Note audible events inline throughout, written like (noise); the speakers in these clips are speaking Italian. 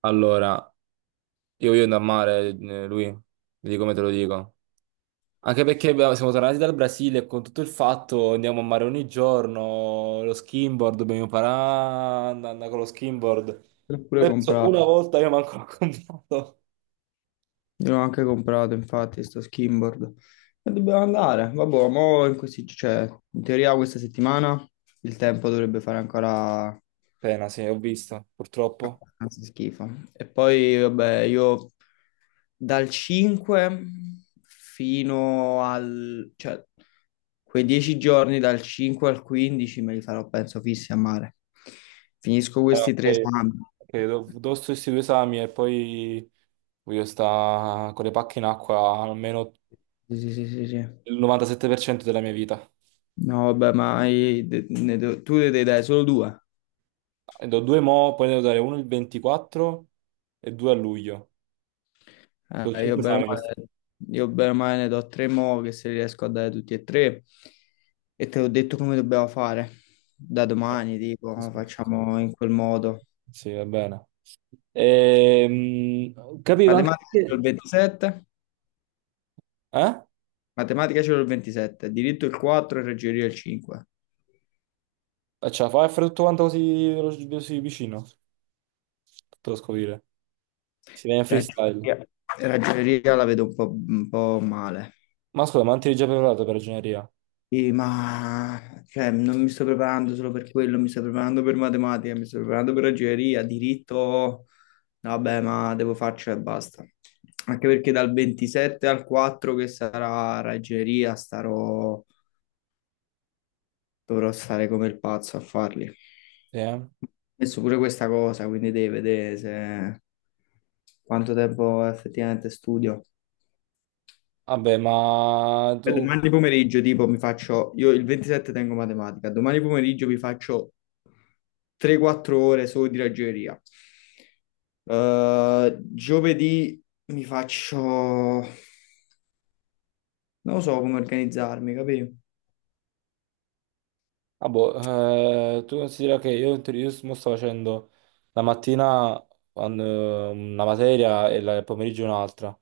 Allora, io voglio andare a mare, lui, vedi come te lo dico. Anche perché abbiamo- siamo tornati dal Brasile e con tutto il fatto andiamo a mare ogni giorno, lo skimboard, dobbiamo imparare ad andare con lo skimboard. L'ho pure Penso una comprato, volta io manco l'ho (laughs) comprato. io l'ho anche comprato, infatti, sto skimboard. E dobbiamo andare, vabbè, mo in questi, cioè, in teoria questa settimana il tempo dovrebbe fare ancora Pena, sì, ho visto, purtroppo. abbastanza schifo. E poi vabbè, io dal 5 fino al, cioè, quei 10 giorni dal 5 al 15 me li farò penso fissi a mare, finisco questi tre Ok, esami. ok, do sto questi due esami e poi voglio stare con le pacche in acqua almeno Sì sì sì sì, sì. il 97% della mia vita. No, vabbè, ma tu ne dai solo due. Ne do due mo, poi ne devo dare uno il 24 e due a luglio. Sono Eh, io cinque bene esami o Madonna. Questi. male, io bene o male ne do tre, mo che se riesco a dare tutti e tre. E te l'ho detto come dobbiamo fare. Da Eh, domani, tipo, Sì, sì, sì. facciamo in quel modo. Sì, va bene. Capivo anche Matematica c'è il che... 27, eh? matematica c'è il 27, diritto il 4 e ragioneria il 5. Ce la fai a fare tutto quanto così, velo- così vicino? Tutto da scoprire. Si viene freestyle. Ragioneria, ragioneria la vedo un po' male. Ma scusa, ma non ti eri già preparato per ragioneria? Sì, ma cioè, non mi sto preparando solo per quello, mi sto preparando per matematica, mi sto preparando per ragioneria, diritto, vabbè, ma devo farcela e basta. Anche perché dal 27 al 4 che sarà ragioneria, starò, dovrò stare come il pazzo a farli. Ho Sì, eh? messo pure questa cosa, quindi devi vedere se... quanto tempo effettivamente studio. Vabbè, ma E tu domani pomeriggio, tipo, mi faccio, io il 27 tengo matematica, domani pomeriggio mi faccio 3-4 ore solo di ragioneria. Giovedì mi faccio, non lo so come organizzarmi, capito? ah boh, tu considera che io, in teoria- io mo sto facendo la mattina quando- una materia e la- il pomeriggio un'altra,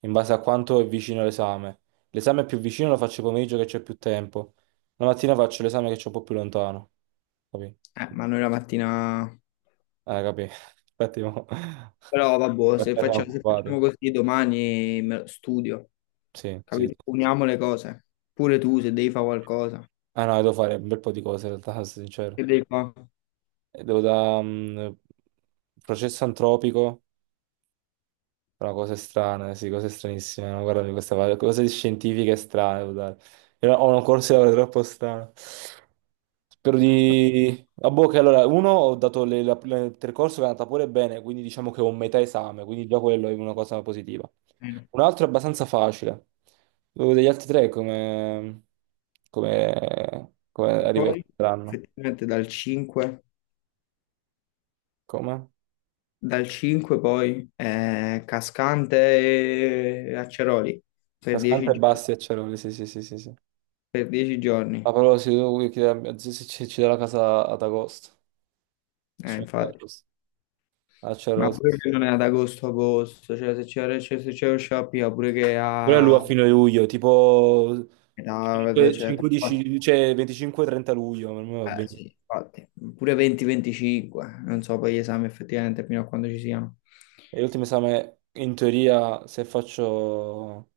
in base a quanto è vicino l'esame. L'esame più vicino lo faccio il pomeriggio che c'è più tempo, la mattina faccio l'esame che c'è un po' più lontano. Capì? Ma noi la mattina, Capì? (laughs) Infatti, mo- però vabbè, se perché siamo facciamo, se occupati. facciamo così domani studio, Sì, sì, capito? sì, sì. Uniamo le cose, pure tu se devi fare qualcosa, Ah no, devo fare un bel po' di cose in realtà, (laughs) sono sincero. che devi fare? E devo da processo antropico. Però cose strane, sì, cose stranissime. No? Guardami questa parte, cose scientifiche strane, guarda. Io ho un corso di laurea troppo strano. Spero di... A bocca, allora, uno, ho dato le- la- la- il percorso che è andata pure bene, quindi diciamo che ho un metà esame, quindi già quello è una cosa positiva. No. Un altro è abbastanza facile. Dove degli altri tre come... come... come E poi, arriveranno? effettivamente, dal 5. Come? Dal 5 poi Cascante e Acceroli per Cascante 10 e giorni. Basti e Ceroli, sì, sì, sì, sì, sì. Per 10 giorni, Ma però se, devo chiedere a mia zia se ci, ci dà la casa ad agosto. Infatti. Sfondacci. Ma Acerrosso. pure che non è ad agosto, agosto, cioè se c'è, cioè, se c'è lo shopping, pure che Quello è lui a a... fine luglio, tipo 5, cioè, 15, cioè 25-30 luglio, per me va bene. sì, infatti. Pure 20-25, non so poi gli esami effettivamente fino a quando ci siano. E l'ultimo esame, in teoria, se faccio,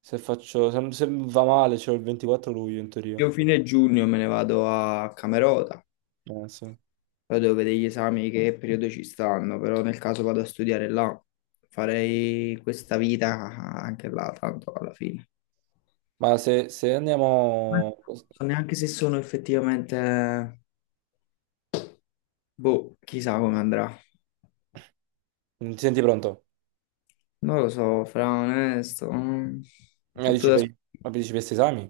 se faccio, se, se va male, c'è il 24 luglio, in teoria. Io fine giugno me ne vado a Camerota. Sì. Poi devo vedere gli esami che periodo ci stanno, però nel caso vado a studiare là, farei questa vita anche là, tanto alla fine. Ma se, se Non andiamo... so neanche se sono effettivamente, boh, chissà come andrà. Ti senti pronto? Non lo so, fra onesto, Ma tutto dici da... per, ma dici per questi esami?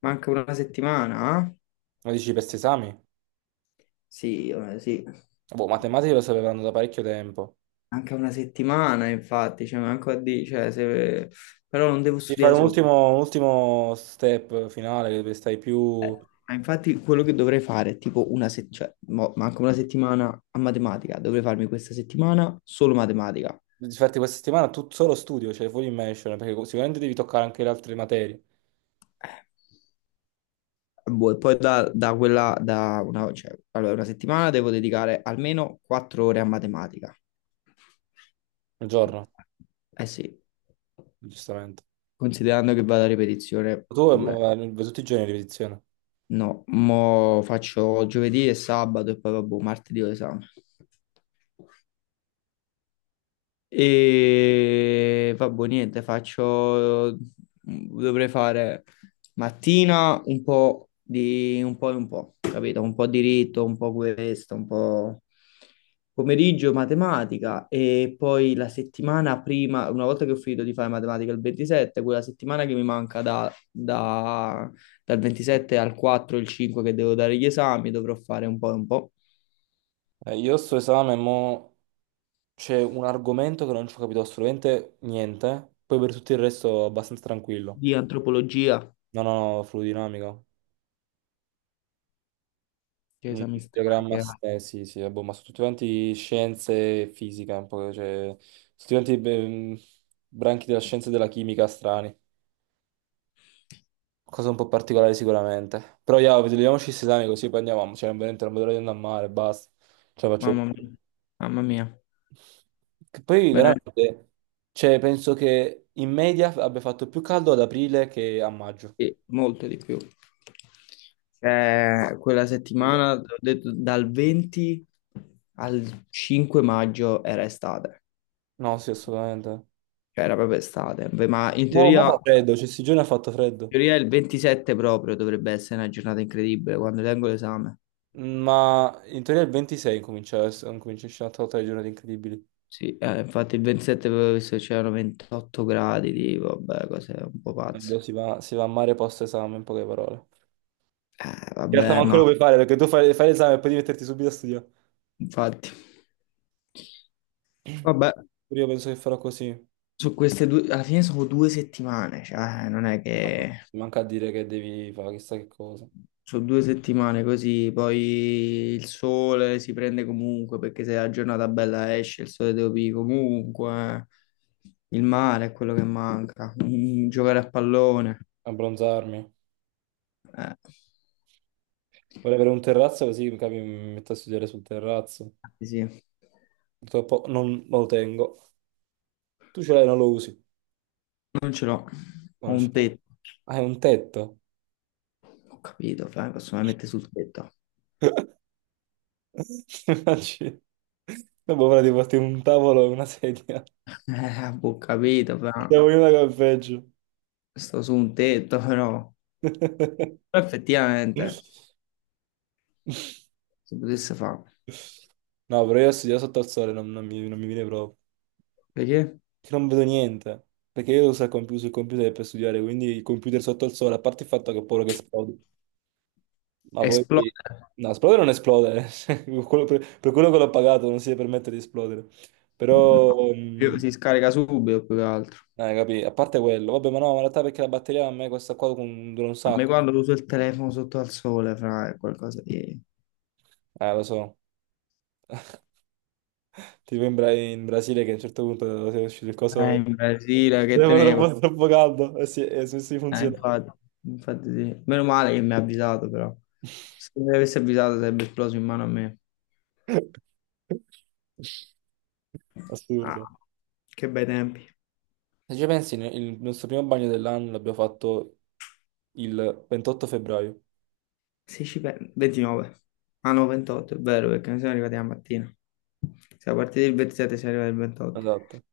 Manca una settimana, eh? Ma dici per questi esami? Sì, sì. Boh, matematica lo sapevano da parecchio tempo. Anche una settimana, infatti, cioè, manco a dire, cioè, se... però non devo Devi fare studiare solo. Un ultimo step finale, che stai più... Ma infatti quello che dovrei fare è tipo una settimana, cioè, manca una settimana a matematica, dovrei farmi questa settimana solo matematica. Infatti questa settimana tu solo studio, cioè full immersion, perché sicuramente devi toccare anche le altre materie Eh, boh, e poi da quella, da una, cioè, allora, una settimana devo dedicare almeno 4 ore a matematica. nel giorno, Eh sì, giustamente. considerando che vado a ripetizione Tu pure. Ma- tutti i giorni di ripetizione. No, mo faccio giovedì e sabato e poi vabbè, martedì ho esame. E vabbè, niente, faccio, dovrei fare mattina un po' di un po' e un po', capito? Un po' di diritto, un po' questo, un po' pomeriggio matematica e poi la settimana prima, una volta che ho finito di fare matematica il 27, quella settimana che mi manca dal 27 al 4, il 5 che devo dare gli esami, dovrò fare un po' e un po' Io sto esame, mo c'è un argomento che non ci ho capito assolutamente niente, poi per tutto il resto abbastanza tranquillo. di antropologia, No, no, no, fluidinamica. che Un esami strani, che diagramma, s- sì, sì, vabbè, ma sono tutti quanti scienze e fisica, un po', cioè, sono tutti quanti beh, branchi della scienza e della chimica strani. Cosa un po' particolare sicuramente. Però io vediamoci questi esami così poi andiamo. Cioè, veramente non vedo l'ora di andare a mare, basta. Ce la faccio mamma più. mia, mamma mia, Che poi veramente veramente, cioè, penso che in media abbia fatto più caldo ad aprile che a maggio. sì, molto di più. Cioè, quella settimana, ho detto, dal 20 al 5 maggio era estate, No, sì, assolutamente. cioè era proprio estate. Beh, ma in No, ma teoria, in fa freddo, cioè, questi giorni ha fatto freddo. teoria il 27 proprio dovrebbe essere una giornata incredibile quando tengo l'esame. Ma in teoria il 26 comincia a essere una totale di giornate incredibili. Sì, infatti il 27 avevo visto che c'erano 28 gradi, tipo, vabbè, cose un po' pazze. Allora si va, si va a mare post esame, in poche parole. In realtà Vabbè, manco ma lo puoi fare perché tu fai, fai l'esame e poi devi metterti subito a studiare. infatti, vabbè. Io penso che farò così. Su queste due, alla fine sono due settimane, cioè non è Ah, boh. che Mi manca a dire che devi fare chissà che cosa. sono due settimane così, poi il sole si prende comunque perché se la giornata bella esce, il sole devo pì comunque, eh. Il mare è quello che manca, giocare a pallone, Abbronzarmi. eh, Vorrei avere un terrazzo così mi capi, mi metto a studiare sul terrazzo. sì, Purtroppo non lo tengo. Tu ce l'hai, non lo usi. non ce l'ho, Ma ho non ce un l'hai. tetto, Hai un tetto. ho capito, fra, mi posso mai mettere sul tetto. (laughs) Immagini. Dopo ora di porti un tavolo e una sedia. (laughs) Eh, ho capito, fra, Siamo in una che è peggio. sto su un tetto però. (laughs) Però effettivamente... si potesse fare. No, però io studiare sotto al sole non, non mi, non mi viene proprio. Perché? Che non vedo niente, perché io devo usare il computer per studiare, quindi il computer sotto al sole, a parte il fatto che ho paura che esplode, ma poi... Esplode. No, esplodere non esplode, (laughs) cioè, quello- per quello che l'ho pagato non si deve permettere di esplodere, No, però... mm, si scarica subito più che altro. Capì, a parte quello, vabbè, ma no, ma in realtà perché la batteria a me questa qua con- dura un A me sacco, quando uso il telefono sotto al sole, fra, è qualcosa di... lo so, tipo in, Bra- in Brasile che a un certo punto è uscito il coso... in Brasile, (laughs) che Era tenevo? troppo caldo, e si funziona. Infatti, infatti sì. Meno male che mi ha avvisato, però. Se mi avesse avvisato sarebbe esploso in mano a me. (laughs) Ah, Assurdo. che bei tempi. Se ci pensi, ne- il nostro primo bagno dell'anno l'abbiamo fatto il 28 febbraio. 16 29. Ah no, 28, è vero, perché noi siamo arrivati la mattina. Siamo partiti il 27, siamo arrivati il 28. Esatto,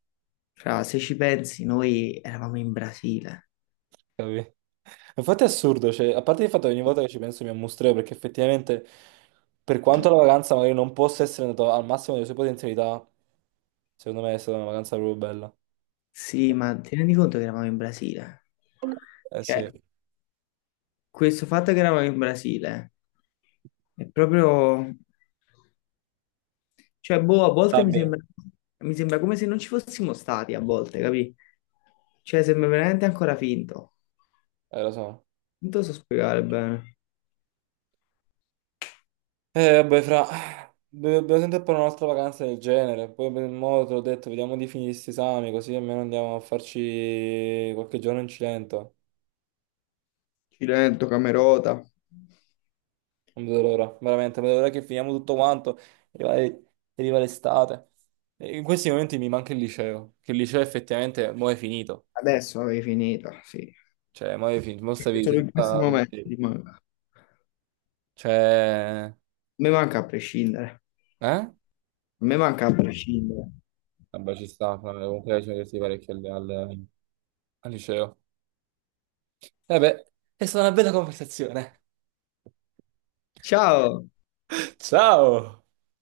Fra, se ci pensi, noi eravamo in Brasile. capì? (laughs) Infatti è assurdo, cioè, a parte il fatto che ogni volta che ci penso mi ammustreo, perché effettivamente, per quanto la vacanza magari non possa essere andata al massimo delle sue potenzialità, secondo me è stata una vacanza proprio bella. Sì, ma ti rendi conto che eravamo in Brasile? Eh sì. Cioè, questo fatto che eravamo in Brasile è proprio... Cioè, boh, a volte mi Sabbia, sembra, mi sembra come se non ci fossimo stati, a volte, capì? Cioè, sembra veramente ancora finto. Lo so. Non so spiegare bene. Vabbè, fra... do- Dobbiamo sempre fare un'altra vacanza del genere. Poi per il modo te l'ho detto, vediamo di finire questi esami, così almeno andiamo a farci qualche giorno in Cilento. Cilento, Camerota. Non vedo l'ora, veramente, non vedo l'ora che finiamo tutto quanto e arriva l'estate. E in questi momenti mi manca il liceo, che il liceo effettivamente mo è finito. Adesso avevi finito, sì. Cioè, mo è finito, mo Perché stavi solo in questi senza... momenti ventire. ti manca. A Cioè... me manca a prescindere. Eh? A me manca a prescindere. Vabbè, ci sta, fra, comunque ci diversi parecchio al, al al liceo. Vabbè, è stata una bella conversazione. Ciao, Ciao!